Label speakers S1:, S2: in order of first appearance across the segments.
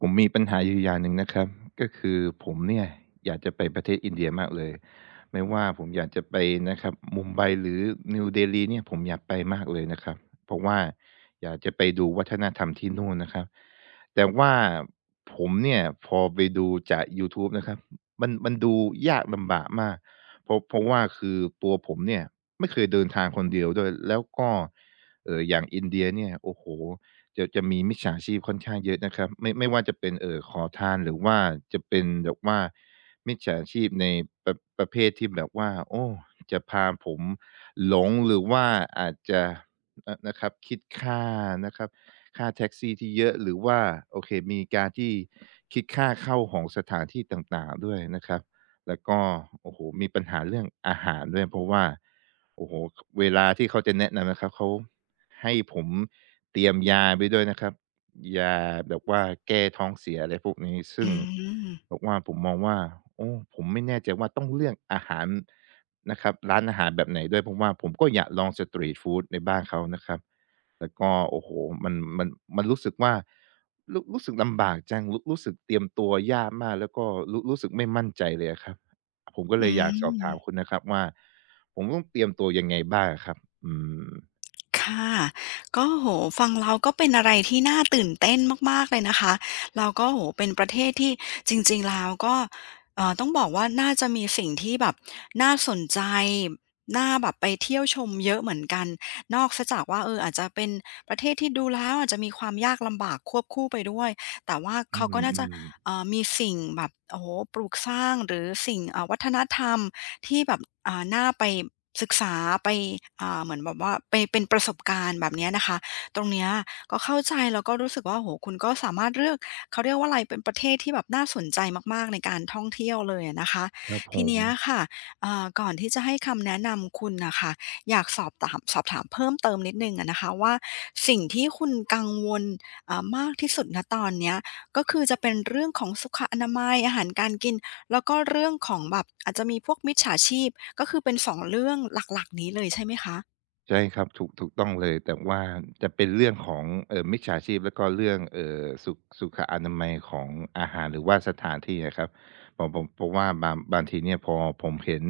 S1: ผมมีปัญหาอยู่อย่างหนึ่งนะครับก็คือผมเนี่ยอยากจะไปประเทศอินเดียมากเลยไม่ว่าผมอยากจะไปนะครับมุมไบหรือนิวเดลีเนี่ยผมอยากไปมากเลยนะครับเพราะว่าอยากจะไปดูวัฒนธรรมที่นู่นนะครับแต่ว่าผมเนี่ยพอไปดูจาก YouTube นะครับมันดูยากลำบากมากเพราะว่าคือตัวผมเนี่ยไม่เคยเดินทางคนเดียวด้วยแล้วก็อย่างอินเดียเนี่ยโอ้โห จะมีมิจฉาชีพค่อนข้างเยอะนะครับไม่ว่าจะเป็นขอทานหรือว่าจะเป็นแบบว่ามิจฉาชีพในประเภทที่แบบว่าโอ้จะพาผมหลงหรือว่าอาจจะนะครับคิดค่านะครับค่าแท็กซี่ที่เยอะหรือว่าโอเคมีการที่คิดค่าเข้าของสถานที่ต่างๆด้วยนะครับแล้วก็โอ้โหมีปัญหาเรื่องอาหารด้วยเพราะว่าโอ้โหเวลาที่เขาจะแนะนำนะครับเขาให้ผม เตรียมยาไปด้วยนะครับยาแบบว่าแก้ท้องเสียอะไรพวกนี้ซึ่
S2: อื
S1: ง
S2: ม
S1: บอกว่าผมมองว่าโอ้ผมไม่แน่ใจว่าต้องเลือกอาหารนะครับร้านอาหารแบบไหนด้วยเพราะว่าผมก็อยากลองสตรีตฟูดในบ้านเขานะครับแล้วก็โอ้โฮมันมันรู้สึกว่ารู้สึกลำบากจังรู้สึกเตรียมตัวยากมากแล้วก็รู้สึกไม่มั่นใจเลยอะครับผมก็
S2: อื
S1: เลยอยากสอบถามคุ
S2: ม
S1: ณนะครับว่าผมต้องเตรียมตัวยังไงบ้างอะครับอืม
S2: ค่ะก็โอ้โฮฟังแล้วก็เป็นอะไรที่น่าตื่นเต้นมากๆเลยนะคะแล้วก็โอ้โฮเป็นประเทศที่จริงๆแล้วก็ต้องบอกว่าน่าจะมีสิ่งที่แบบน่าสนใจ น่าแบบไปเที่ยวชมเยอะเหมือนกัน นอกเสียจากว่าอาจจะเป็นประเทศที่ดูแล้วอาจจะมีความยากลำบากควบคู่ไปด้วย แต่ว่า
S1: อื
S2: เขาก็น่าจะ
S1: ม
S2: มีสิ่งแบบโอ้โฮปลูกสร้างหรือสิ่งวัฒนธรรม ที่แบบน่าไปศึกษาไปเหมือนแบบว่าไปเป็นประสบการณ์แบบเนี้ยนะคะตรงเนี้ยก็เข้าใจแล้วก็รู้สึกว่าโอ้โฮคุณก็สามารถเลือกเขาเรียกว่าอะไรเป็นประเทศที่แบบน่าสนใจมากๆ ในการท่องเที่ยวเลยอะนะคะ
S1: ๆครับผ
S2: ที
S1: ม
S2: เนี้ยค่ะก่อนที่จะให้คำแนะนำคุณน่ะค่ะอยากสอบถามเพิ่มเติมนิดหนึ่งอะนะคะว่า สิ่งที่คุณกังวลมากที่สุดณตอนเนี้ยก็คือจะเป็นเรื่องของสุขอนามัยอาหารการกิน แล้วก็เรื่องของแบบอาจจะมีพวกมิจฉาชีพก็คือเป็นสองเรื่องหลักๆนี้เลยใช่ไหมคะ
S1: ใช่ครับถูกต้องเลยแต่ว่าจะเป็นเรื่องของมิจฉาชีพแล้วก็เรื่องสุขอนามัยของอาหารหรือว่าสถานที่อะครับผมเพราะว่าบางทีเนี่ยพอผมเห็น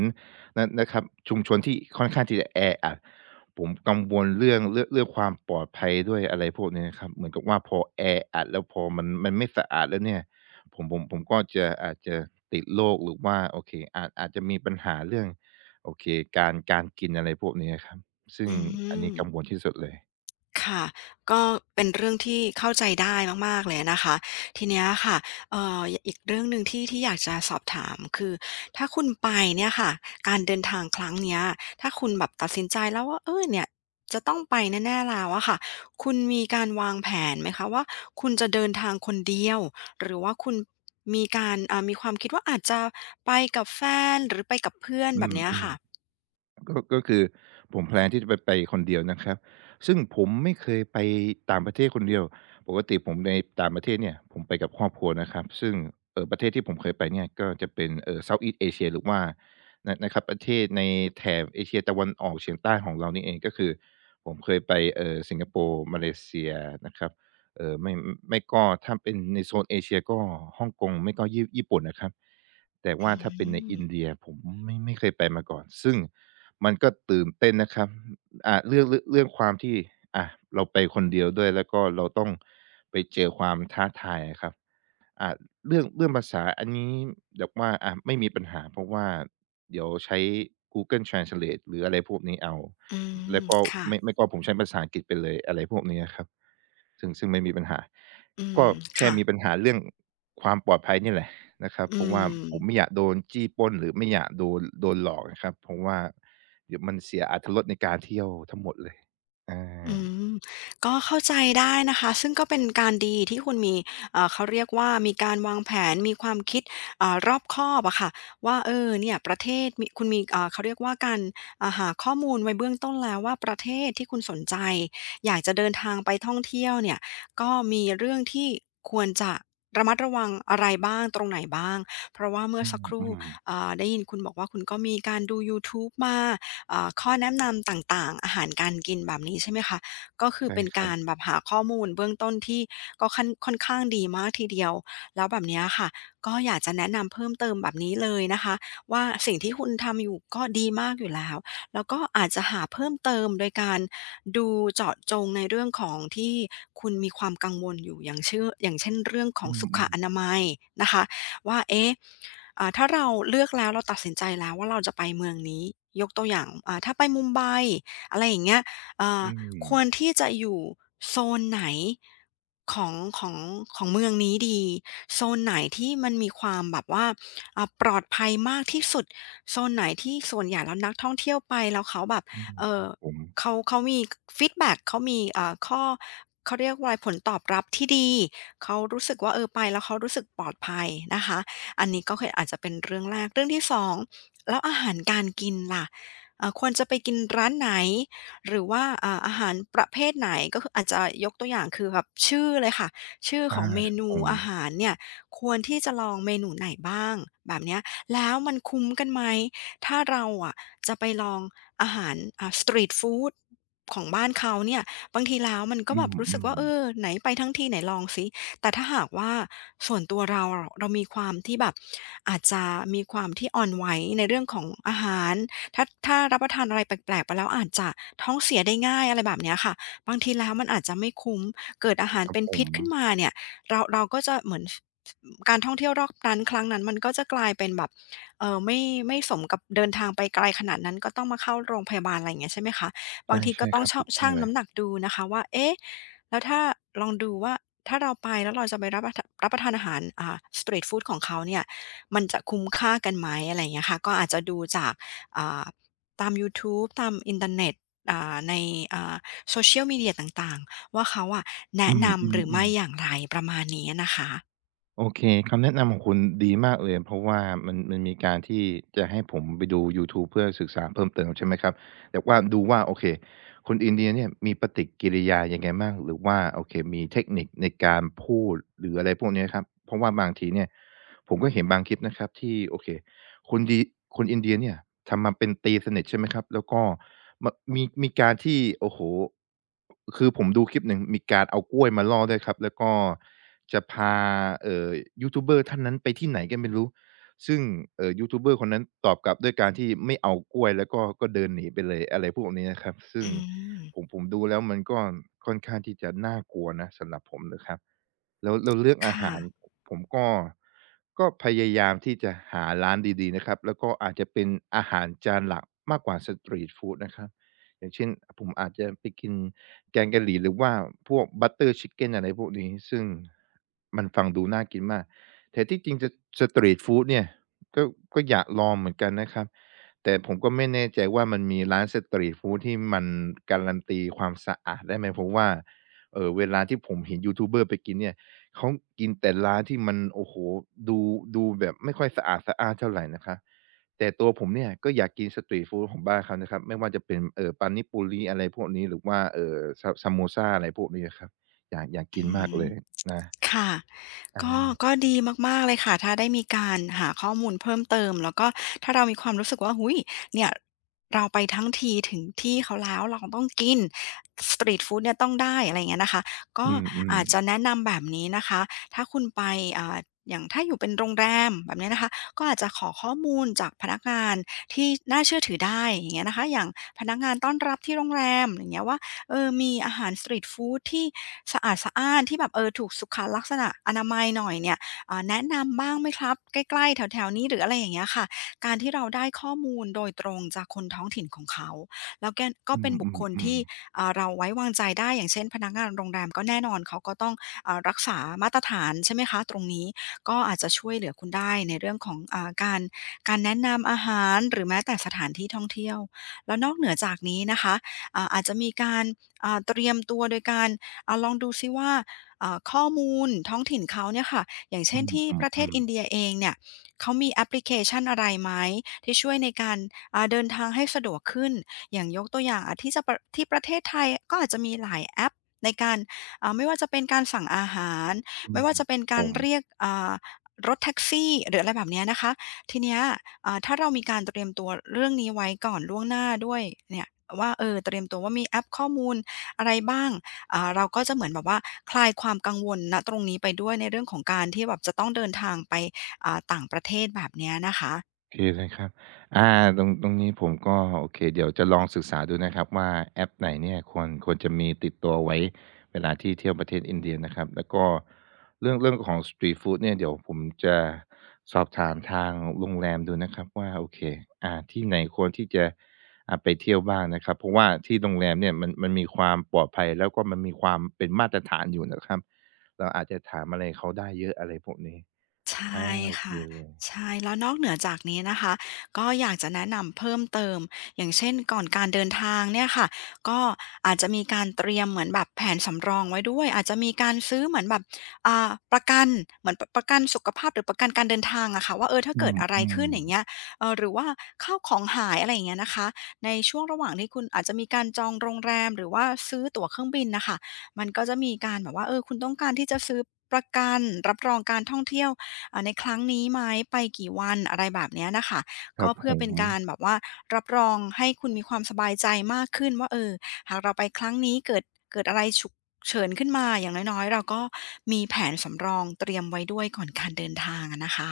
S1: นะครับชุมชนที่ค่อนข้างที่จะแออัดผมกังวลเรื่องความปลอดภัยด้วยอะไรพวกนี้นะครับเหมือนกับว่าพอแออัดแล้วพอมันไม่สะอาดแล้วเนี่ยผมก็จะอาจจะติดโรคหรือว่าโอเคอาจจะมีปัญหาเรื่องโอเคการกินอะไรพวกนี้อะครับ ซึ่
S2: อื
S1: งอัน
S2: ม
S1: นี้กังวลที่สุดเลย
S2: ค่ะก็เป็นเรื่องที่เข้าใจได้มากๆเลยนะคะ ทีเนี้ยค่ะเอ่ออีกเรื่องหนึ่งที่อยากจะสอบถามคือถ้าคุณไปเนี่ยค่ะการเดินทางครั้งเนี้ยถ้าคุณแบบตัดสินใจแล้วว่าเออเนี่ย จะต้องไปแน่ๆแล้วอะค่ะคุณมีการวางแผนไหมคะว่าคุณจะเดินทางคนเดียว หรือว่าคุณมีการมีความคิดว่าอาจจะไปกับแฟนหรือไปกับเพื่อน
S1: อื
S2: แบบ
S1: ม
S2: เนี้ย
S1: อื
S2: ค่ะ
S1: ก็คือผมแพลนที่จะไปคนเดียวนะครับ ซึ่งผมไม่เคยไปต่างประเทศคนเดียวปกติผมในต่างประเทศเนี่ยผมไปกับครอบครัวนะครับซึ่งประเทศที่ผมเคยไปเนี่ยก็จะเป็นSoutheast Asia หรือว่านะครับประเทศในแถบเอเชียตะวันออกเฉียงใต้ของเรานี่เองก็คือผมเคยไปสิงคโปร์มาเลเซียนะครับเอ่อไม่ไม่ก็ถ้าเป็นในโซนเอเชียก็ฮ่องกงไม่ก็ญี่ปุ่นนะครับแต่ว่า
S2: อื
S1: ถ้าเป็นใน
S2: ม
S1: อินเดียผมไม่เคยไปมาก่อนซึ่ง มันก็ตื่นเต้นนะครับเรื่องความที่อ่าเราไปคนเดียวด้วย แล้วก็เราต้องไปเจอความท้าทายอะครับอ่าเรื่องภาษาอันนี้แบบว่าไม่มีปัญหาเพราะว่าเดี๋ยวใช้ Google Translate หรืออะไรพวกนี้เอา
S2: อื
S1: แล้
S2: ม
S1: วก็
S2: ค่ะ
S1: ไม่ก็ผมใช้ภาษาอังกฤษไปเลย อะไรพวกนี้อะครับ ซึ่งไม่มีปัญหา
S2: อื
S1: ก็
S2: ม
S1: แค่
S2: ค่ะ
S1: มีปัญหาเรื่องความปลอดภัยนี่แหละนะครับเพ
S2: อื
S1: ราะว่า
S2: ม
S1: ผมไม่อยากโดนจี้ปล้นหรือไม่อยากโดนหลอกอะครับเพราะว่าเดี๋ยวมันเสียอรรถรสในการเที่ยวทั้งหมดเลยอ
S2: อื
S1: า
S2: มก็เข้าใจได้นะคะซึ่งก็เป็นการดีที่คุณมีเขาเรียกว่ามีการวางแผนมีความคิดรอบคอบอะค่ะว่าเออเนี่ยประเทศมีคุณมีเขาเรียกว่าการหาข้อมูลไว้เบื้องต้นแล้วว่าประเทศที่คุณสนใจอยากจะเดินทางไปท่องเที่ยวเนี่ยก็มีเรื่องที่ควรจะระมัดระวังอะไรบ้างตรงไหนบ้างเพราะว่าเมื่อ
S1: อื
S2: สักครู่
S1: ม
S2: ได้ยินคุณบอกว่าคุณก็มีการดูยูทูบมา ข้อแนะนำต่างๆอาหารการกินแบบนี้ใช่ไหมคะก็
S1: ๆ
S2: คือ
S1: ใช่
S2: เป็น
S1: ครั
S2: กา
S1: บ
S2: รแบบหาข้อมูลเบื้องต้นที่ก็ค่อนข้างดีมากทีเดียวแล้วแบบเนี้ยค่ะก็อยากจะแนะนำเพิ่มเติมแบบนี้เลยนะคะว่าสิ่งที่คุณทำอยู่ก็ดีมากอยู่แล้วแล้วก็อาจจะหาเพิ่มเติมโดยการดูเจาะจงในเรื่องของที่คุณมีความกังวลอยู่อย่างเช่นเรื่องขอ
S1: อื
S2: งสุขอนา
S1: ม
S2: มัยนะคะ ว่าเอ๊ะถ้าเราเลือกแล้วเราตัดสินใจแล้วว่าเราจะไปเมืองนี้ ยกตัวอย่างถ้าไปมุมไบอะไรอย่างเงี้ย
S1: ๆ
S2: อ่า
S1: อืม
S2: ควรที่จะอยู่โซนไหนของของของเมืองนี้ดี โซนไหนที่มันมีความแบบว่าปลอดภัยมากที่สุด โซนไหนที่ส่วนใหญ่แล้วนักท่องเที่ยวไปแล้วเขาแบบ
S1: อืม
S2: เอ่
S1: ค
S2: อ
S1: รับผม
S2: เขามีฟีดแบ็กเขามีข้อเขาเรียกว่าอะไรผลตอบรับที่ดี เขารู้สึกว่าเออไปแล้วเขารู้สึกปลอดภัยนะคะอันนี้ก็คืออาจจะเป็นเรื่องแรกเรื่องที่สองแล้วอาหารการกินล่ะควรจะไปกินร้านไหนหรือว่าอาหารประเภทไหนก็คืออาจจะยกตัวอย่างคือแบบชื่อเลยค่ะชื่อข
S1: อา
S2: องเม
S1: ครับ
S2: นู
S1: ผม
S2: อาหารเนี่ยควรที่จะลองเมนูไหนบ้างแบบเนี้ยแล้วมันคุ้มกันไหมถ้าเราอะจะไปลองอาหารสตรีตฟูดของบ้านเขาเนี่ยบางทีแล้วมันก็
S1: อื
S2: แบบรู้สึก
S1: ม
S2: ว่าเอ
S1: ๆ
S2: อไหนไปทั้งทีไหนลองสิ แต่ถ้าหากว่าส่วนตัวเราเรามีความที่แบบอาจจะมีความที่อ่อนไหวในเรื่องของอาหารถ้ารับประทานอะไรแปลกๆไปแล้วอาจจะท้องเสียได้ง่ายอะไรแบบเนี้ยค่ะบางทีแล้วมันอาจจะไม่คุ้มเกิดอาหาร
S1: ครับ
S2: เป็น
S1: ผ
S2: พิ
S1: ม
S2: ษขึ้นมาเนี่ยเราก็จะเหมือนการท่องเที่ยวรอบนั้นครั้งนั้นมันก็จะกลายเป็นแบบเออไม่สมกับเดินทางไปไกลขนาดนั้นก็ต้องมาเข้าโรงพยาบาลอะไรอย่างเงี้ยใช่ไหมคะบา
S1: ใช่
S2: งทีก็
S1: ใช่
S2: ต้อ
S1: ค
S2: ง
S1: รับ
S2: ช่า
S1: ถู
S2: ง
S1: กต้อง
S2: ชั่ง
S1: เลย
S2: น้ำหนักดูนะคะว่าเอ๊ะแล้วถ้าลองดูว่า ถ้าเราไปแล้วเราจะไปรับประทานอาหารสตรีทฟูดของเขาเนี่ยมันจะคุ้มค่ากันไหมอะไรอย่างเงี้ยค่ะก็อาจจะดูจากอ่าตามยูทูบตามอินเทอร์เน็ตในโซเ Social Media ต่างๆว่าเขาอะ
S1: อื
S2: แนะนำหรือไม่
S1: มๆ
S2: อ
S1: ๆ
S2: ย่างไรประมาณนี้นะคะ
S1: โอเคคำแนะนำของคุณดีมากเลยเพราะว่ามันมีการที่จะให้ผมไปดูยูทูบเพื่อศึกษาเพิ่มเติมใช่ไหมครับแต่ว่าดูว่าโอเคคนอินเดียเนี่ยมีปฏิกิริยายังไงบ้างหรือว่าโอเคมีเทคนิคในการพูดหรืออะไรพวกเนี้ยครับเพราะว่าบางทีเนี่ยผมก็เห็นบางคลิปนะครับที่โอเคคนดีคนอินเดียเนี่ยทำมาเป็นตีสนิทใช่ไหมครับแล้วก็มะมีการที่โอ้โฮคือผมดูคลิปหนึ่งมีการเอากล้วยมาล่อด้วยครับแล้วก็ จะพาเอ่อยูทูบเบอร์ท่านนั้นไปที่ไหนกันไม่รู้ซึ่งยูทูบเบอร์คนนั้นตอบกลับด้วยการที่ไม่เอากล้วยแล้วก็เดินหนีไปเลยอะไรพวกนี้นะครับซึ่ง
S2: อืม
S1: ผมดูแล้วมันก็ค่อนข้างที่จะน่ากลัวนะสำหรับผมนะครับแล้วเรื่องอา
S2: ค่ะ
S1: หารผมก็พยายามที่จะหาร้านดีๆนะครับแล้วก็อาจจะเป็นอาหารจานหลักมากกว่าสตรีตฟูดนะครับ อย่างเช่นผมอาจจะไปกินแกงกะหรี่หรือว่าพวก Butter Chicken อะไรพวกนี้ซึ่งมันฟังดูน่ากินมากแต่ที่จริงจะสตรีตฟูดเนี่ยก็ก็อยากลองเหมือนกันนะครับแต่ผมก็ไม่แน่ใจว่ามันมีร้านสตรีตฟูดที่มันการันตีความสะอาดได้ไหมเพราะว่าเวลาที่ผมเห็นยูทูบเบอร์ไปกินเนี่ยเขากินแต่ร้านที่มันโอ้โฮดูดูแบบไม่ค่อยสะอาดสะอ้านเท่าไรนะครับ แต่ตัวผมเนี่ยก็อยากกินสตรีตฟูดของบ้านเขานะครับไม่ว่าจะเป็นปานิปุริอะไรพวกนี้หรือว่าซาโมซาอะไรพวกนี้อะครับอยากกิน
S2: อื
S1: มาก
S2: ม
S1: เลยนะ
S2: ค่ะ
S1: อา
S2: ก็ดีมากๆเลยค่ะถ้าได้มีการหาข้อมูลเพิ่มเติมแล้วก็ถ้าเรามีความรู้สึกว่าอุ๊ยเนี่ยเราไปทั้งทีถึงที่เขาแล้วเราต้องกินสตรีตฟูดเนี่ยต้องได้อะไรอย่างเงี้ยนะคะก็
S1: อืม
S2: อาจจะ
S1: ๆ
S2: แนะนำแบบนี้นะคะถ้าคุณไปอ่าอย่างถ้าอยู่เป็นโรงแรมแบบเนี้ยนะคะก็อาจจะขอข้อมูลจากพนักงานที่น่าเชื่อถือได้อย่างเงี้ยนะคะอย่างพนักงานต้อนรับที่โรงแรมอย่างเงี้ยว่าเออมีอาหารสตรีตฟูดที่ สะอาดสะอ้านที่แบบเออถูกสุขลักษณะอนามัยหน่อยเนี่ยแนะนำบ้างไหมครับใกล้ๆแถวๆนี้หรืออะไรอย่างเงี้ยค่ะการที่เราได้ข้อมูลโดยตรงจากคนท้องถิ่นของเขาแล้วแกก็
S1: อื
S2: เป็นบุคคล
S1: ม
S2: ที่
S1: ๆๆ
S2: เราไว้วางใจได้อย่างเช่นพนักงานโรงแรมก็แน่นอนเขาก็ต้องรักษามาตรฐานใช่ไหมคะตรงนี้ก็อาจจะช่วยเหลือคุณได้ในเรื่องของการแนะนำอาหารหรือแม้แต่สถานที่ท่องเที่ยวแล้วนอกเหนือจากนี้นะคะอาจจะมีการเตรียมตัวโดยการ ลองดูซิว่าข้อมูลท้องถิ่นเขาเนี่ยค่ะอย่าง
S1: อื
S2: เช่นที่ประเทศ
S1: ม
S2: อินเดี
S1: ๆ
S2: ยเองเนี่ยเขามีแอปพลิเคชันอะไรไหมที่ช่วยในการเดินทางให้สะดวกขึ้นอย่างยกตัวอย่างอ่ะที่จะประที่ประเทศไทยก็อาจจะมีหลายแอปในการไม่ว่าจะเป็นการสั่งอาหาร
S1: ๆอื
S2: ไม่
S1: ม
S2: ว่าจะเป็น
S1: ผ
S2: การ
S1: ม
S2: เรียกรถแท็กซี่หรืออะไรแบบเนี้ยนะคะ ทีเนี้ยถ้าเรามีการเตรียมตัวเรื่องนี้ไว้ก่อนล่วงหน้าด้วยเนี่ยว่าเออเตรียมตัวว่ามีแอปข้อมูลอะไรบ้าง เราก็จะเหมือนแบบว่าคลายความกังวลณตรงนี้ไปด้วยในเรื่องของการที่แบบจะต้องเดินทางไปต่างประเทศแบบเนี้ยนะคะ
S1: โอเคเลยครับอาตรงนี้ผมก็โอเคเดี๋ยวจะลองศึกษาดูนะครับว่าแอปไหนเนี่ยควรจะมีติดตัวไว้เวลาที่เที่ยวประเทศอินเดียนะครับ แล้วก็เรื่องของสตรีตฟูดเนี่ยเดี๋ยวผมจะสอบถามทางโรงแรมดูนะครับว่าโอเคที่ไหนควรที่จะไปเที่ยวบ้างนะครับเพราะว่าที่โรงแรมเนี่ยมันมีความปลอดภัยแล้วก็มันมีความเป็นมาตรฐานอยู่นะครับ เราอาจจะถามอะไรเขาได้เยอะอะไรพวกนี้
S2: ใช
S1: อา
S2: ่
S1: โอเค
S2: ค่ะ
S1: เลย
S2: ใช่แล้วนอกเหนือจากนี้นะคะก็อยากจะแนะนำเพิ่มเติมอย่างเช่นก่อนการเดินทางเนี่ยค่ะก็อาจจะมีการเตรียมเหมือนแบบแผนสำรองไว้ด้วยอาจจะมีการซื้อเหมือนแบบประกันเหมือนประกันสุขภาพหรือประกันการเดินทางอะค่ะว่าเออถ้าเกิดอะไร
S1: อื
S2: ขึ้นอ
S1: ม
S2: ย่างเงี้ย
S1: ๆ
S2: เอ่อหรือว่าข้าวของหายอะไรอย่างเงี้ยนะคะในช่วงระหว่างที่คุณอาจจะมีการจองโรงแรมหรือว่าซื้อตั๋วเครื่องบินน่ะค่ะมันก็จะมีการแบบว่าเออคุณต้องการที่จะซื้อประกันรับรองการท่องเที่ยว ในครั้งนี้ไหมไปกี่วันอะไรแบบเนี้ยนะคะ
S1: ครั
S2: ก็
S1: บผ
S2: เพื่อ
S1: ม
S2: เป็นการแบบว่ารับรองให้คุณมีความสบายใจมากขึ้นว่าเออหากเราไปครั้งนี้เกิดอะไรฉุกเฉินขึ้นมาอย่างน้อยๆเราก็มีแผนสำรองเตรียมไว้ด้วยก่อนการเดินทางอะนะคะ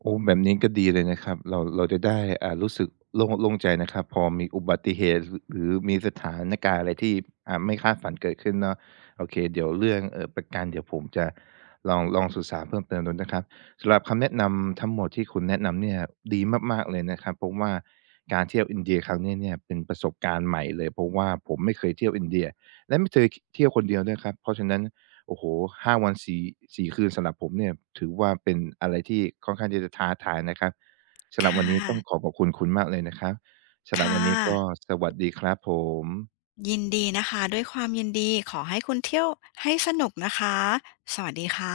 S1: โอ้แบบนี้ก็ดีเลยนะครับเราจะได้รู้สึกโล่งใจนะครับพอมีอุบัติเหตุหรือมีสถานการณ์อะไรที่ไม่คาดฝันเกิดขึ้นเนาะโอเคเดี๋ยวเรื่องประกันเดี๋ยวผมจะลองศึกษาเพิ่มเติมดูนะครับสำหรับคำแนะนำทั้งหมดที่คุณแนะนำเนี่ยดีมากๆเลยนะครับเพราะว่าการเที่ยวอินเดียครั้งนี้เนี่ยเป็นประสบการณ์ใหม่เลยเพราะว่าผมไม่เคยเที่ยวอินเดียและไม่เคยเที่ยวคนเดียวด้วยครับเพราะฉะนั้น โอ้โห5วัน สี่คืนสำหรับผมเนี่ยถือว่าเป็นอะไรที่ค่อนข้างที่จะท้าทายนะครับสำหรับ
S2: ค่ะ
S1: วันนี้ต้องขอขอบคุณคุณมากเลยนะครับสำหรับ
S2: ค่
S1: วันนี้ก็
S2: ะ
S1: สวัสดีครับผม
S2: ยินดีนะคะด้วยความยินดีขอให้คุณเที่ยวให้สนุกนะคะสวัสดีค่ะ